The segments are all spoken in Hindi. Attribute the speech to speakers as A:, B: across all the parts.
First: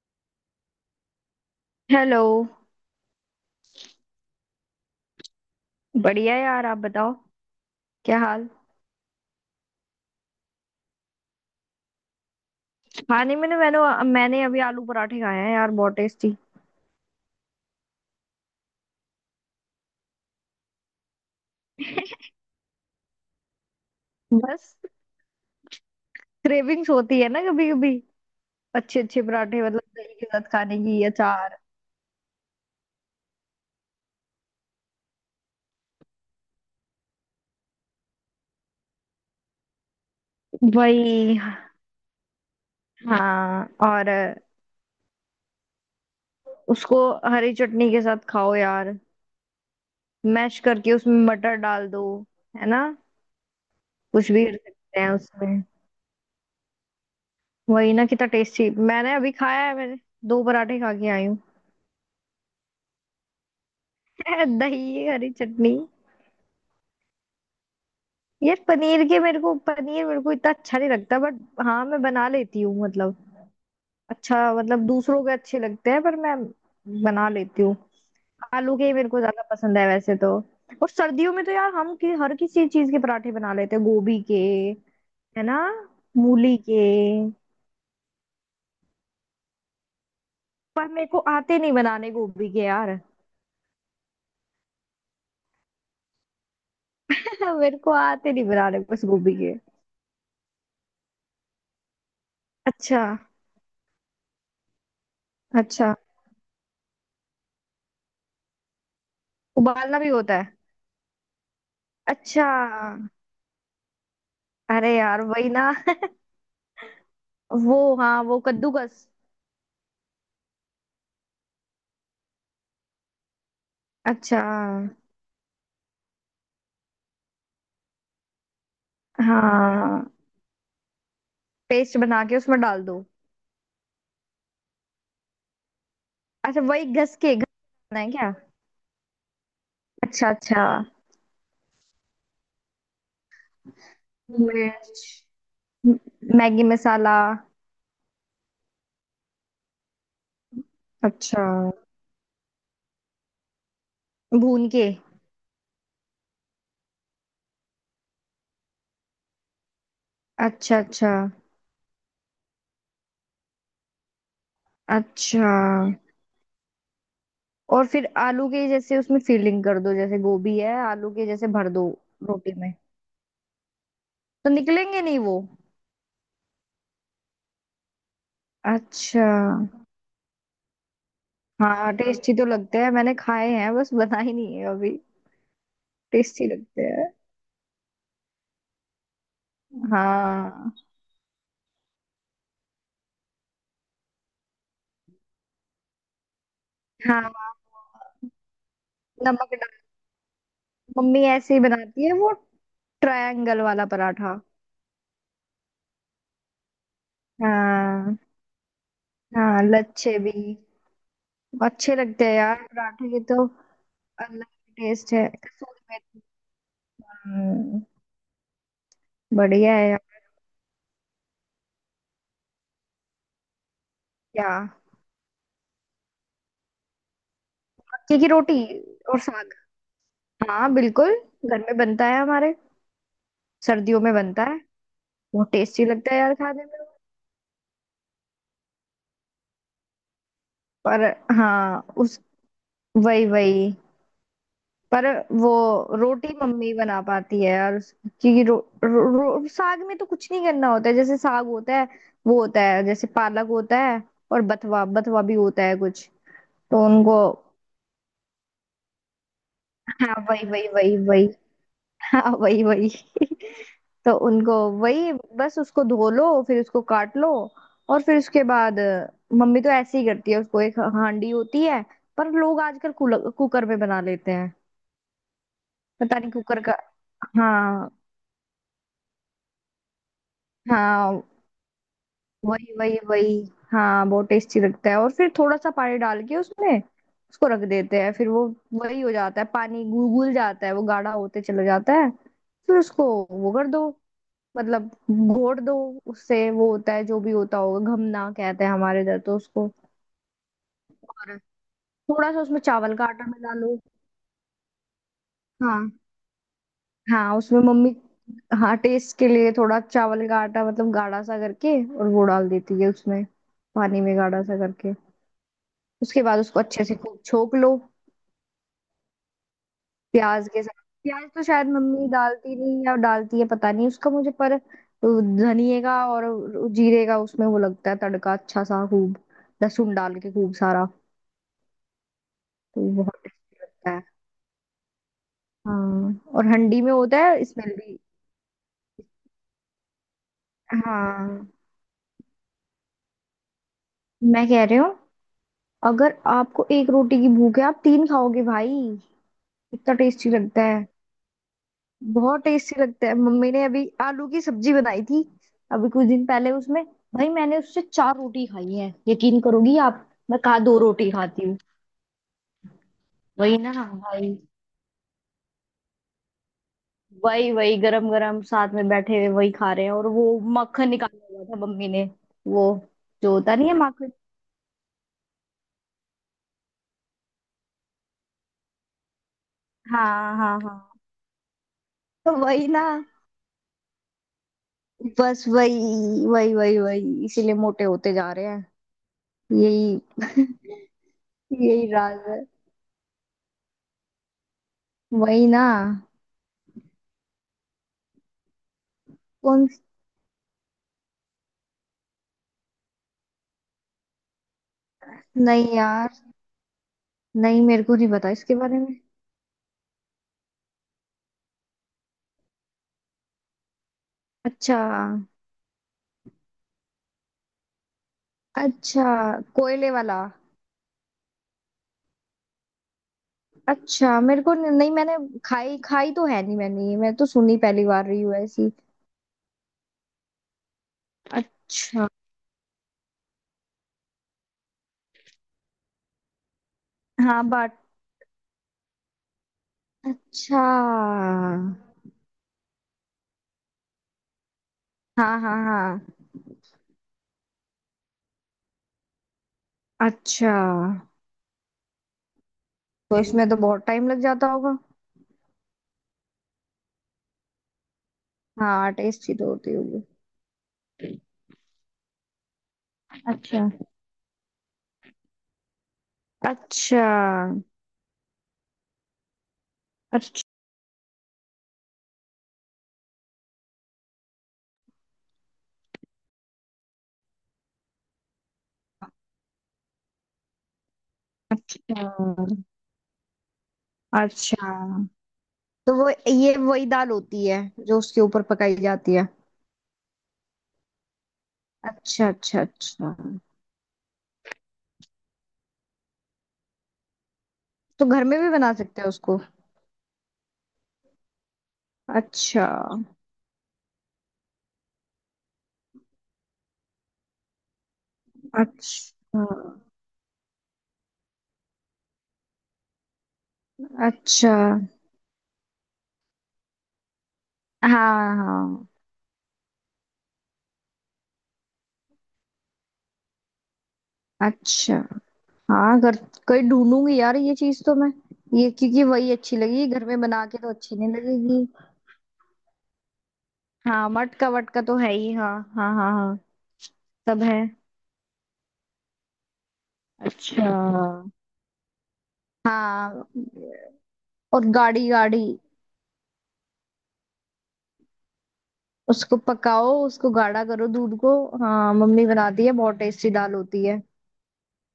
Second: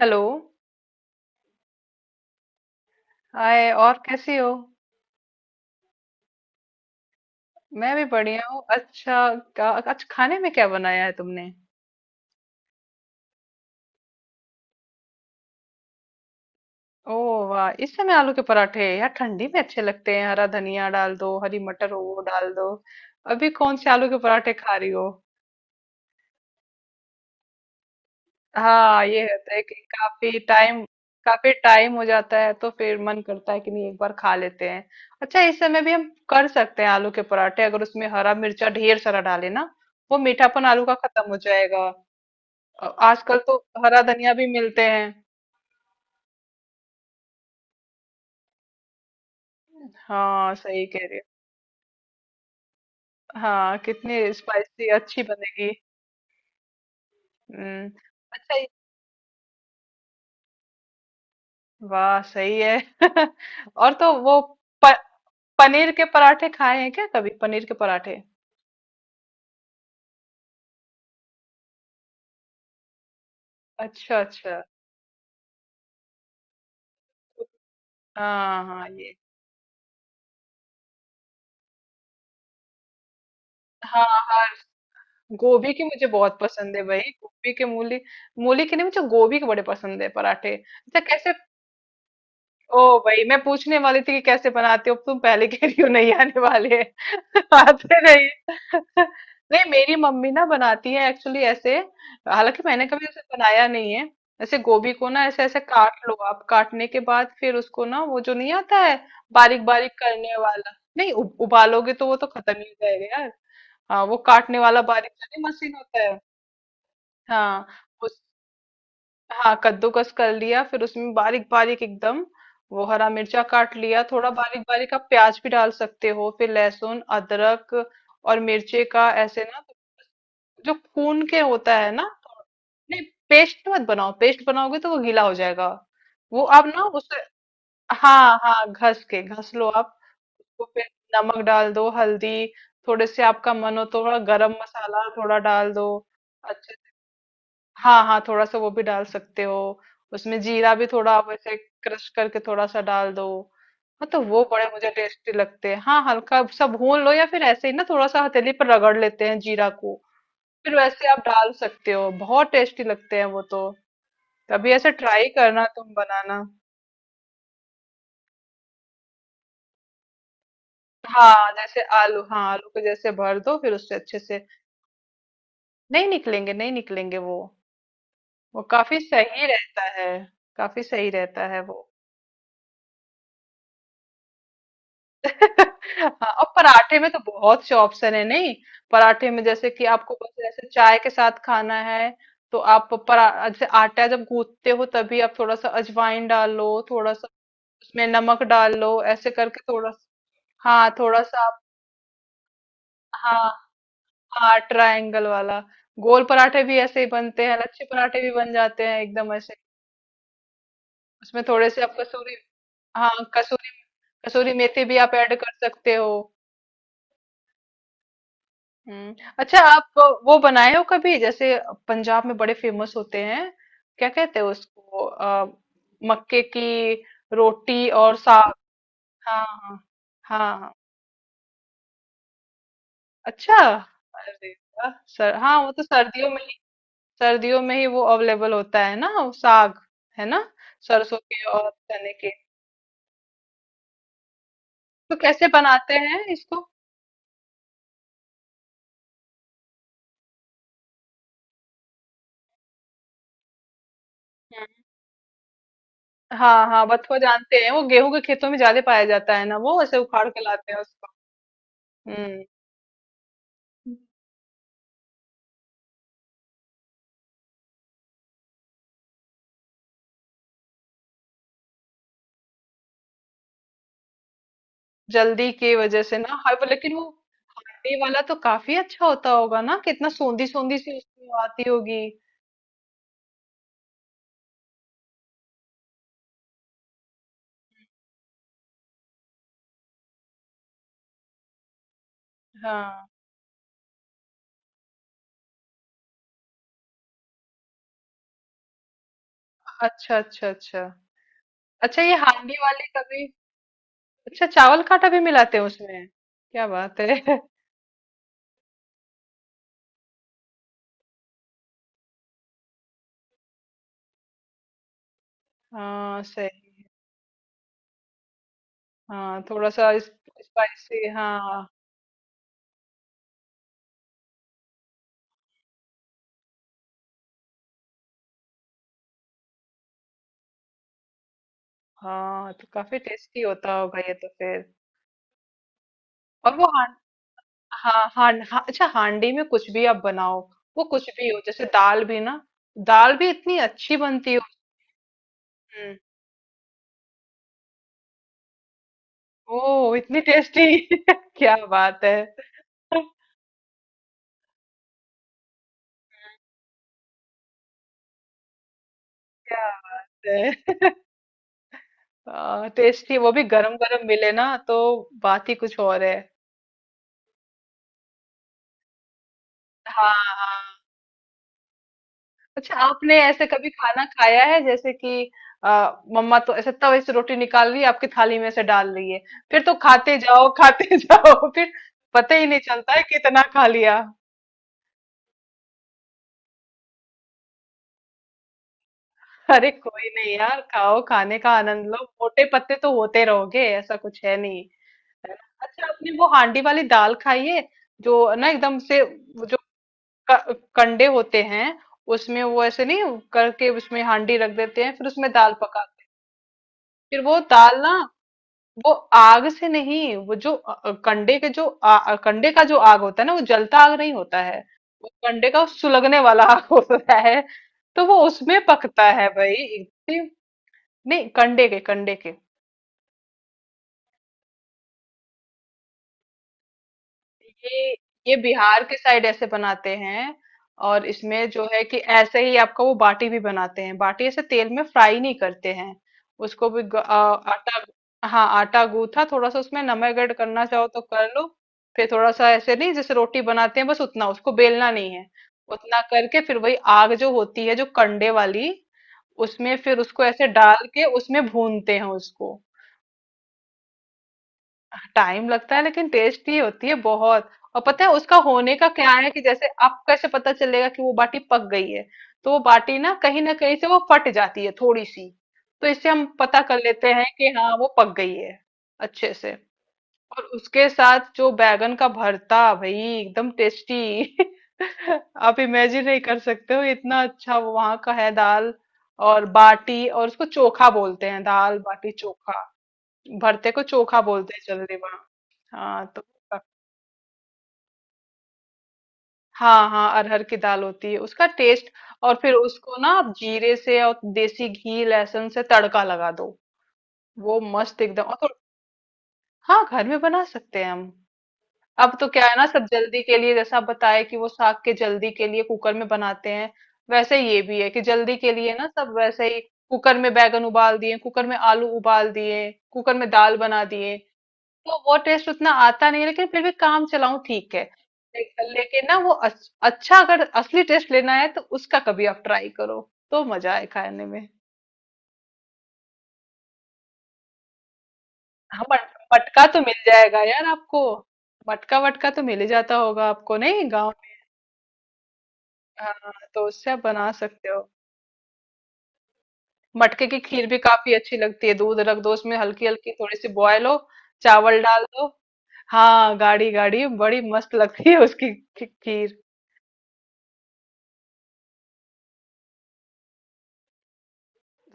A: हेलो।
B: हेलो।
A: हाय, और कैसी हो?
B: बढ़िया यार, आप बताओ।
A: मैं भी
B: क्या
A: बढ़िया
B: हाल।
A: हूँ। अच्छा, आज खाने में क्या बनाया है तुमने?
B: खाने में ना मैंने मैंने अभी आलू पराठे खाए हैं यार, बहुत टेस्टी।
A: ओ, वाह, इस समय आलू के पराठे। यार ठंडी में अच्छे लगते हैं। हरा धनिया डाल दो, हरी मटर हो वो डाल दो। अभी कौन से आलू के पराठे खा
B: बस
A: रही हो?
B: क्रेविंग्स होती है ना कभी कभी। अच्छे
A: हाँ,
B: अच्छे
A: ये होता है
B: पराठे
A: कि
B: मतलब दही के
A: काफी
B: साथ, खाने
A: टाइम।
B: की
A: काफी
B: अचार।
A: टाइम हो जाता है तो फिर मन करता है कि नहीं, एक बार खा लेते हैं। अच्छा, इस समय भी हम कर सकते हैं आलू के पराठे, अगर उसमें हरा मिर्चा ढेर सारा डाले ना, वो मीठापन आलू का खत्म हो
B: वही
A: जाएगा। आजकल तो
B: हाँ।
A: हरा
B: और
A: धनिया भी मिलते हैं।
B: उसको हरी चटनी के साथ खाओ यार,
A: हाँ,
B: मैश
A: सही
B: करके
A: कह
B: उसमें
A: रहे
B: मटर डाल दो, है ना।
A: हो। हाँ,
B: कुछ
A: कितनी
B: भी कर
A: स्पाइसी
B: सकते हैं
A: अच्छी
B: उसमें।
A: बनेगी। हम्म।
B: वही ना, कितना
A: अच्छा ये-
B: टेस्टी मैंने अभी खाया है मैंने। दो पराठे खा के आई हूँ।
A: वाह सही है। और तो वो प,
B: दही हरी चटनी।
A: पनीर के पराठे खाए हैं क्या कभी, पनीर के पराठे?
B: यार, पनीर मेरे को इतना अच्छा नहीं लगता बट। हाँ मैं बना लेती हूँ मतलब।
A: अच्छा
B: अच्छा
A: अच्छा।
B: मतलब दूसरों के अच्छे लगते हैं, पर मैं बना लेती हूँ।
A: हाँ
B: आलू के
A: हाँ
B: ही मेरे
A: ये।
B: को ज्यादा पसंद है वैसे तो। और सर्दियों में तो यार हम हर किसी चीज के पराठे बना लेते हैं,
A: हाँ
B: गोभी के,
A: हाँ,
B: है ना,
A: गोभी की मुझे बहुत
B: मूली
A: पसंद
B: के।
A: है भाई, गोभी के, मूली। मूली की नहीं, मुझे गोभी के बड़े पसंद है पराठे।
B: पर
A: अच्छा,
B: मेरे को
A: कैसे?
B: आते नहीं बनाने गोभी के
A: ओ
B: यार।
A: भाई, मैं पूछने वाली थी कि कैसे बनाते हो तुम, पहले कह रही हो नहीं, आने वाले
B: मेरे को
A: आते नहीं।
B: आते नहीं बनाने बस गोभी के।
A: नहीं, मेरी मम्मी ना बनाती है एक्चुअली ऐसे। हालांकि मैंने
B: अच्छा
A: कभी ऐसे बनाया नहीं है। ऐसे गोभी को ना, ऐसे ऐसे
B: अच्छा।
A: काट लो आप, काटने के बाद फिर उसको ना वो जो नहीं, आता है बारीक बारीक
B: उबालना भी
A: करने
B: होता है?
A: वाला। नहीं, उबालोगे तो वो तो
B: अच्छा।
A: खत्म ही हो जाएगा यार। हाँ, वो काटने वाला
B: अरे
A: बारीक
B: यार
A: वाली
B: वही ना।
A: मशीन होता है। हाँ
B: वो हाँ, वो कद्दूकस।
A: हाँ, कद्दूकस कर लिया, फिर उसमें बारीक बारीक एकदम। वो हरा मिर्चा काट लिया थोड़ा
B: अच्छा
A: बारीक बारीक, आप प्याज भी डाल सकते हो, फिर लहसुन अदरक और मिर्चे का ऐसे ना,
B: हाँ।
A: जो कून के होता है
B: पेस्ट
A: ना
B: बना के
A: तो।
B: उसमें डाल
A: नहीं,
B: दो।
A: पेस्ट मत बनाओ, पेस्ट बनाओगे तो वो गीला हो जाएगा। वो
B: अच्छा
A: आप ना
B: वही
A: उसे,
B: घस के है क्या।
A: हाँ हाँ घस के घस लो आप।
B: अच्छा अच्छा।
A: उसको फिर नमक डाल दो, हल्दी थोड़े से, आपका मन हो तो थोड़ा गरम
B: मिर्च,
A: मसाला थोड़ा डाल दो।
B: मैगी मसाला।
A: हाँ हाँ, थोड़ा सा वो भी डाल सकते हो। उसमें जीरा भी थोड़ा आप
B: अच्छा।
A: ऐसे क्रश करके थोड़ा सा डाल दो। हाँ, तो वो बड़े
B: भून के।
A: मुझे टेस्टी लगते हैं। हाँ, हल्का सा भून लो या फिर ऐसे ही ना थोड़ा सा हथेली पर रगड़ लेते हैं जीरा को, फिर
B: अच्छा
A: वैसे
B: अच्छा
A: आप डाल सकते हो, बहुत टेस्टी लगते हैं वो तो। कभी ऐसे ट्राई
B: अच्छा।
A: करना, तुम बनाना।
B: और फिर आलू के जैसे उसमें फीलिंग कर दो, जैसे गोभी है आलू के जैसे
A: हाँ
B: भर
A: जैसे
B: दो,
A: आलू, हाँ
B: रोटी
A: आलू
B: में
A: को जैसे भर दो, फिर उससे अच्छे से।
B: तो निकलेंगे नहीं वो।
A: नहीं निकलेंगे, नहीं निकलेंगे वो। वो काफी
B: अच्छा।
A: सही रहता है। काफी सही रहता है वो।
B: हाँ टेस्टी तो लगते हैं, मैंने खाए हैं, बस बना ही नहीं है अभी।
A: हाँ, और
B: टेस्टी लगते
A: पराठे में
B: हैं।
A: तो बहुत से ऑप्शन है नहीं। पराठे में जैसे कि आपको बस जैसे
B: हाँ
A: चाय के साथ खाना है, तो आप परा जैसे आटा जब गूंथते हो तभी आप थोड़ा सा अजवाइन डाल लो, थोड़ा सा
B: हाँ।
A: उसमें नमक डाल लो ऐसे
B: नमक
A: करके,
B: डाल।
A: थोड़ा सा। हाँ थोड़ा
B: मम्मी
A: सा
B: ऐसे
A: आप।
B: ही बनाती है वो,
A: हाँ
B: ट्रायंगल वाला पराठा।
A: हाँ, ट्रायंगल वाला। गोल पराठे भी ऐसे ही बनते हैं, लच्छे
B: हाँ
A: पराठे भी बन जाते हैं एकदम ऐसे।
B: हाँ लच्छे भी।
A: उसमें थोड़े से आप
B: अच्छे लगते हैं
A: कसूरी,
B: यार पराठे
A: हाँ
B: के तो,
A: कसूरी,
B: अलग
A: कसूरी मेथी भी
B: टेस्ट
A: आप
B: है।
A: ऐड कर
B: कसूरी
A: सकते हो।
B: मेथी। हम्म,
A: हम्म, अच्छा
B: बढ़िया है
A: आप
B: यार।
A: वो बनाए हो कभी जैसे, पंजाब में बड़े फेमस होते हैं, क्या कहते हैं
B: क्या।
A: उसको मक्के की रोटी और
B: मक्के की
A: साग।
B: रोटी और
A: हाँ
B: साग।
A: हाँ हाँ हाँ।
B: हाँ बिल्कुल, घर में बनता है हमारे,
A: अच्छा,
B: सर्दियों में बनता
A: अरे
B: है।
A: वाह। सर
B: बहुत
A: हाँ, वो तो
B: टेस्टी लगता है
A: सर्दियों
B: यार
A: में ही,
B: खाने में।
A: सर्दियों में ही वो अवेलेबल होता है ना वो साग, है ना,
B: पर
A: सरसों के और
B: हाँ
A: चने
B: उस,
A: के।
B: वही वही पर,
A: तो कैसे
B: वो
A: बनाते हैं
B: रोटी
A: इसको?
B: मम्मी बना पाती है, और क्योंकि रो, रो, रो, साग में तो कुछ नहीं करना होता है, जैसे साग होता है वो होता है जैसे पालक होता है, और
A: हम्म।
B: बथवा बथवा भी होता है कुछ।
A: हाँ
B: तो
A: हाँ, बथुआ
B: उनको
A: जानते हैं, वो गेहूं के खेतों में ज्यादा पाया जाता है ना, वो ऐसे
B: हाँ,
A: उखाड़ के
B: वही वही
A: लाते हैं
B: वही
A: उसको।
B: वही। हाँ
A: हम्म।
B: वही वही। तो उनको वही बस उसको धो लो, फिर उसको काट लो, और फिर उसके बाद मम्मी तो ऐसे ही करती है उसको, एक हांडी होती है। पर लोग आजकल कुकर में बना लेते हैं,
A: जल्दी की वजह से
B: पता नहीं
A: ना, हाँ
B: कुकर
A: पर
B: का।
A: लेकिन वो
B: हाँ
A: ये वाला तो काफी अच्छा होता होगा ना, कितना सोंधी सोंधी सी
B: हाँ,
A: उसमें वो आती होगी।
B: वही वही वही। हाँ बहुत टेस्टी लगता है, और फिर थोड़ा सा पानी डाल के उसमें उसको रख देते हैं, फिर वो वही हो जाता है, पानी घुल घुल जाता है, वो गाढ़ा होते चला जाता है, फिर उसको
A: हाँ।
B: वो कर दो, मतलब घोट दो। उससे वो होता है जो भी होता होगा, घमना कहते हैं हमारे इधर तो उसको।
A: अच्छा अच्छा अच्छा।
B: और
A: अच्छा, ये
B: थोड़ा सा
A: हांडी
B: उसमें
A: वाले
B: चावल का आटा
A: कभी।
B: मिला लो।
A: अच्छा, चावल का आटा भी मिलाते हैं
B: हाँ
A: उसमें, क्या बात
B: हाँ,
A: है।
B: उसमें मम्मी, हाँ टेस्ट के लिए थोड़ा चावल का आटा मतलब गाढ़ा सा करके, और वो डाल देती है उसमें, पानी में गाढ़ा सा करके।
A: हाँ,
B: उसके बाद उसको
A: सही।
B: अच्छे से खूब छोक लो,
A: हाँ, थोड़ा सा
B: प्याज के साथ।
A: स्पाइसी
B: प्याज तो
A: हाँ।
B: शायद मम्मी डालती नहीं या डालती है, पता नहीं उसका मुझे, पर वो धनिए का और जीरे का उसमें वो लगता है तड़का, अच्छा सा खूब लहसुन डाल के खूब सारा।
A: हाँ, तो
B: तो वो
A: काफी
B: बहुत
A: टेस्टी
B: टेस्टी
A: होता
B: लगता
A: होगा
B: है।
A: ये तो फिर।
B: हाँ और
A: और वो
B: हंडी
A: हां,
B: में होता है स्मेल भी।
A: हाँ हाँ हाँ। अच्छा, हांडी में कुछ भी आप बनाओ, वो कुछ भी हो
B: हाँ
A: जैसे दाल भी ना, दाल भी इतनी अच्छी बनती हो।
B: मैं कह रही हूँ,
A: हम्म।
B: अगर आपको एक रोटी की भूख है, आप तीन खाओगे भाई, इतना
A: ओह, इतनी
B: टेस्टी लगता
A: टेस्टी।
B: है।
A: क्या बात है।
B: बहुत टेस्टी लगता है। मम्मी ने अभी आलू की सब्जी बनाई थी अभी कुछ दिन पहले, उसमें भाई मैंने उससे चार रोटी खाई है, यकीन
A: क्या
B: करोगी आप,
A: बात
B: मैं कहा दो
A: है।
B: रोटी खाती हूँ।
A: टेस्टी वो भी
B: वही ना
A: गरम गरम मिले
B: भाई,
A: ना तो बात ही कुछ और है।
B: वही वही गरम गरम साथ में बैठे हुए वही खा रहे हैं, और
A: हाँ
B: वो
A: हाँ,
B: मक्खन निकाला हुआ था मम्मी ने, वो
A: अच्छा आपने
B: जो
A: ऐसे
B: होता
A: कभी
B: नहीं है
A: खाना
B: माखन।
A: खाया है जैसे कि, मम्मा तो ऐसे तवे से रोटी निकाल रही है आपकी थाली में से डाल रही है, फिर तो खाते
B: हाँ
A: जाओ
B: हाँ
A: खाते
B: हाँ।
A: जाओ फिर,
B: तो
A: पता ही नहीं
B: वही ना,
A: चलता है कितना खा लिया।
B: बस वही वही वही वही इसीलिए मोटे होते जा रहे हैं।
A: अरे कोई
B: यही
A: नहीं यार, खाओ, खाने का आनंद
B: यही
A: लो।
B: राज है।
A: मोटे पत्ते तो होते रहोगे, ऐसा कुछ है नहीं। है ना?
B: वही ना।
A: अच्छा, आपने वो हांडी वाली दाल खाई है, जो ना एकदम से वो जो
B: कौन
A: कंडे होते हैं, उसमें वो ऐसे नहीं करके उसमें हांडी रख देते हैं फिर उसमें दाल
B: नहीं
A: पकाते हैं,
B: यार।
A: फिर वो
B: नहीं
A: दाल
B: मेरे
A: ना,
B: को नहीं पता इसके बारे
A: वो
B: में।
A: आग से नहीं वो जो कंडे के जो कंडे का जो आग होता है ना, वो जलता आग नहीं होता है,
B: अच्छा
A: वो कंडे का सुलगने वाला आग होता है। तो वो उसमें
B: अच्छा।
A: पकता है भाई,
B: कोयले वाला।
A: नहीं, कंडे के, कंडे के।
B: अच्छा मेरे को न- नहीं, मैंने खाई खाई तो है नहीं मैंने, ये मैं तो सुनी पहली
A: ये
B: बार रही
A: ये
B: हूँ ऐसी।
A: बिहार के साइड ऐसे बनाते हैं। और इसमें जो है कि
B: अच्छा।
A: ऐसे ही आपका वो बाटी भी बनाते हैं, बाटी ऐसे तेल में फ्राई नहीं करते हैं, उसको भी
B: हाँ बाट।
A: आटा, हाँ आटा गूथा थोड़ा सा, उसमें नमक ऐड
B: अच्छा।
A: करना चाहो तो कर लो, फिर थोड़ा सा ऐसे नहीं जैसे रोटी बनाते हैं बस उतना, उसको बेलना नहीं है
B: हाँ हाँ
A: उतना,
B: हाँ।
A: करके फिर वही आग जो होती है जो कंडे वाली, उसमें फिर उसको ऐसे
B: अच्छा।
A: डाल के उसमें भूनते हैं उसको।
B: तो इसमें तो बहुत टाइम लग जाता होगा।
A: टाइम लगता है लेकिन टेस्टी होती है बहुत। और पता है उसका होने का
B: हाँ
A: क्या है,
B: टेस्टी
A: कि
B: तो
A: जैसे
B: होती
A: आप
B: होगी।
A: कैसे पता चलेगा कि वो बाटी पक गई है, तो वो बाटी ना
B: अच्छा
A: कहीं से वो फट जाती है थोड़ी सी, तो इससे हम पता कर
B: अच्छा
A: लेते हैं कि हाँ वो पक गई है अच्छे से।
B: अच्छा।
A: और उसके साथ जो बैगन का भरता भाई, एकदम टेस्टी। आप इमेजिन नहीं कर सकते हो, इतना अच्छा वो वहां का है। दाल और बाटी, और उसको चोखा बोलते हैं, दाल
B: अच्छा
A: बाटी चोखा। भरते को चोखा बोलते हैं
B: अच्छा।
A: जल्दी।
B: तो
A: हाँ
B: वो
A: तो,
B: ये वही दाल होती है जो उसके ऊपर पकाई जाती है।
A: हाँ हाँ, अरहर की दाल होती है उसका टेस्ट।
B: अच्छा
A: और फिर
B: अच्छा
A: उसको ना
B: अच्छा।
A: आप जीरे से और देसी घी लहसुन से तड़का लगा दो, वो मस्त
B: तो
A: एकदम
B: घर
A: और
B: में भी बना सकते हैं उसको।
A: हाँ, घर में बना सकते हैं हम। अब तो क्या है ना,
B: अच्छा
A: सब जल्दी के लिए, जैसा आप बताए कि वो साग के जल्दी के लिए कुकर में बनाते हैं, वैसे ये भी है कि जल्दी के लिए ना सब
B: अच्छा
A: वैसे ही, कुकर में बैगन उबाल दिए, कुकर में आलू उबाल दिए, कुकर में दाल बना दिए,
B: अच्छा।
A: तो वो टेस्ट उतना आता नहीं है, लेकिन फिर भी काम चलाऊं ठीक है।
B: हाँ हाँ।
A: लेकिन ना वो अच्छा, अगर असली टेस्ट लेना है तो उसका कभी आप ट्राई करो, तो मजा आए खाने में।
B: अच्छा। हाँ घर, कहीं ढूंढूंगी यार ये चीज तो मैं, ये
A: हाँ
B: क्योंकि वही अच्छी
A: मटका तो
B: लगी,
A: मिल
B: घर में
A: जाएगा
B: बना के
A: यार
B: तो अच्छी
A: आपको,
B: नहीं लगेगी।
A: मटका वटका तो मिल ही जाता होगा आपको नहीं, गाँव
B: हाँ
A: में।
B: मटका वटका तो है ही, हाँ हाँ हाँ
A: हाँ,
B: हाँ।
A: तो उससे आप बना
B: सब है।
A: सकते हो। मटके की खीर
B: अच्छा।
A: भी काफी अच्छी लगती है, दूध रख दो उसमें हल्की हल्की
B: हाँ
A: थोड़ी सी बॉयल हो,
B: और
A: चावल डाल
B: गाढ़ी
A: दो।
B: गाढ़ी
A: हाँ गाढ़ी गाढ़ी, बड़ी मस्त लगती है उसकी
B: उसको
A: खीर।
B: पकाओ, उसको गाढ़ा करो दूध को। हाँ मम्मी बनाती है, बहुत टेस्टी दाल होती है,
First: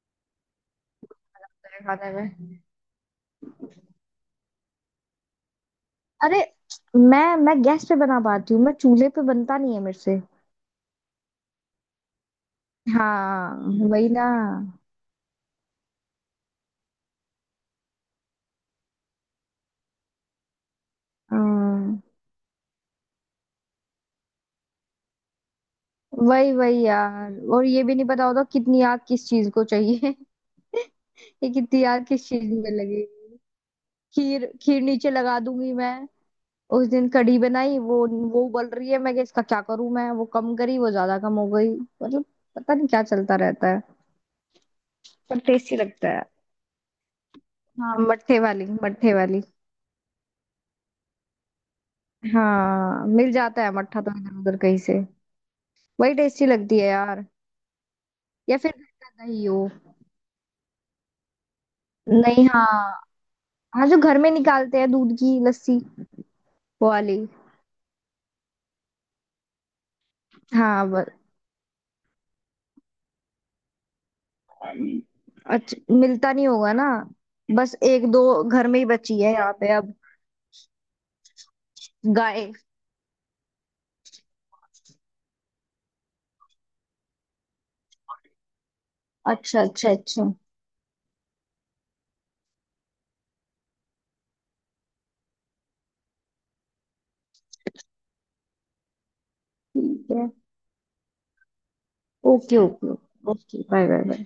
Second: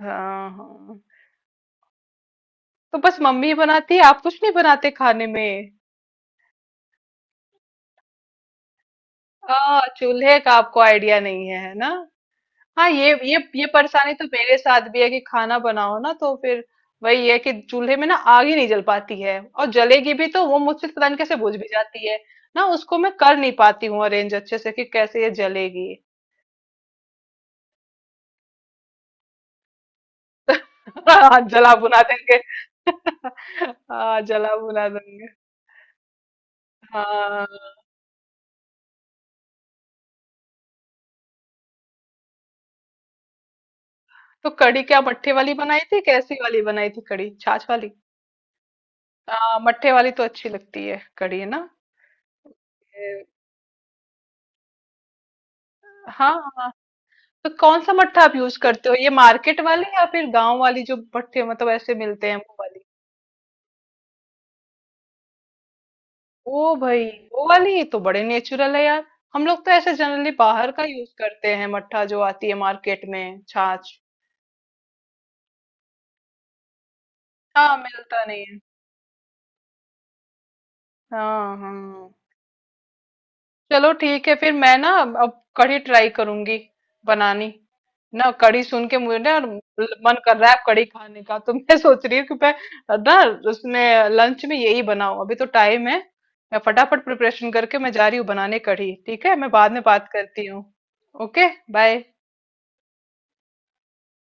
A: हाँ हाँ,
B: मेरे खाने में।
A: तो बस मम्मी बनाती है, आप कुछ नहीं बनाते खाने में?
B: अरे मैं गैस पे बना पाती हूँ, मैं चूल्हे पे बनता नहीं है मेरे से।
A: चूल्हे का आपको आइडिया नहीं है, है ना? हाँ, ये
B: हाँ। वही
A: परेशानी
B: ना।
A: तो मेरे साथ भी है कि खाना बनाओ ना तो फिर, वही है कि चूल्हे में ना आग ही नहीं जल पाती है, और जलेगी भी तो वो मुझसे तो पता नहीं कैसे बुझ भी
B: हाँ,
A: जाती है, ना उसको मैं कर नहीं पाती हूँ अरेंज अच्छे से कि कैसे ये जलेगी।
B: वही वही यार, और ये भी नहीं पता होता कितनी आग किस चीज को चाहिए।
A: हाँ,
B: ये
A: जला
B: कितनी
A: बुना
B: आग किस
A: देंगे।
B: चीज में लगेगी।
A: हाँ,
B: खीर
A: जला
B: खीर
A: बुना
B: नीचे
A: देंगे।
B: लगा दूंगी मैं। उस दिन कढ़ी
A: हाँ
B: बनाई वो उबल रही है, मैं कि इसका क्या करूं, मैं वो कम करी वो ज्यादा कम हो गई मतलब, पता नहीं क्या चलता रहता है,
A: तो कढ़ी क्या मट्ठे
B: पर
A: वाली
B: टेस्टी
A: बनाई थी
B: लगता है।
A: कैसी वाली बनाई थी कढ़ी, छाछ वाली?
B: हाँ मट्ठे वाली मट्ठे वाली।
A: हाँ, मट्ठे वाली तो अच्छी लगती है कढ़ी ना।
B: हाँ
A: ये-
B: मिल जाता है मट्ठा तो इधर उधर कहीं से। वही
A: हाँ
B: टेस्टी
A: हाँ,
B: लगती है यार,
A: तो कौन सा मट्ठा आप यूज
B: या फिर घर
A: करते हो,
B: का
A: ये
B: दही हो।
A: मार्केट वाली या फिर गांव वाली जो मट्ठे मतलब ऐसे मिलते हैं,
B: नहीं
A: वो
B: हाँ,
A: वाली?
B: हाँ जो घर में निकालते हैं दूध की लस्सी
A: ओ
B: वो
A: भाई,
B: वाली।
A: वो वाली तो बड़े नेचुरल है यार। हम लोग तो ऐसे जनरली बाहर का
B: हाँ बस।
A: यूज करते हैं मट्ठा, जो आती है मार्केट में छाछ।
B: अच्छा मिलता नहीं होगा ना, बस
A: हाँ,
B: एक दो
A: मिलता नहीं है।
B: घर में ही बची है यहाँ पे अब,
A: हाँ हाँ।
B: गाय।
A: चलो ठीक है फिर, मैं ना अब कढ़ी ट्राई करूंगी बनानी, ना कढ़ी सुन के मुझे ना
B: अच्छा अच्छा
A: मन
B: अच्छा।
A: कर रहा है अब कढ़ी खाने का, तो मैं सोच रही हूँ कि मैं ना उसमें लंच में यही बनाऊं, अभी तो टाइम है, मैं फटाफट प्रिपरेशन करके मैं जा रही हूँ बनाने कढ़ी, ठीक है? मैं बाद में बात
B: ठीक है।
A: करती हूँ। Okay, bye.
B: Okay okay. Okay bye bye bye.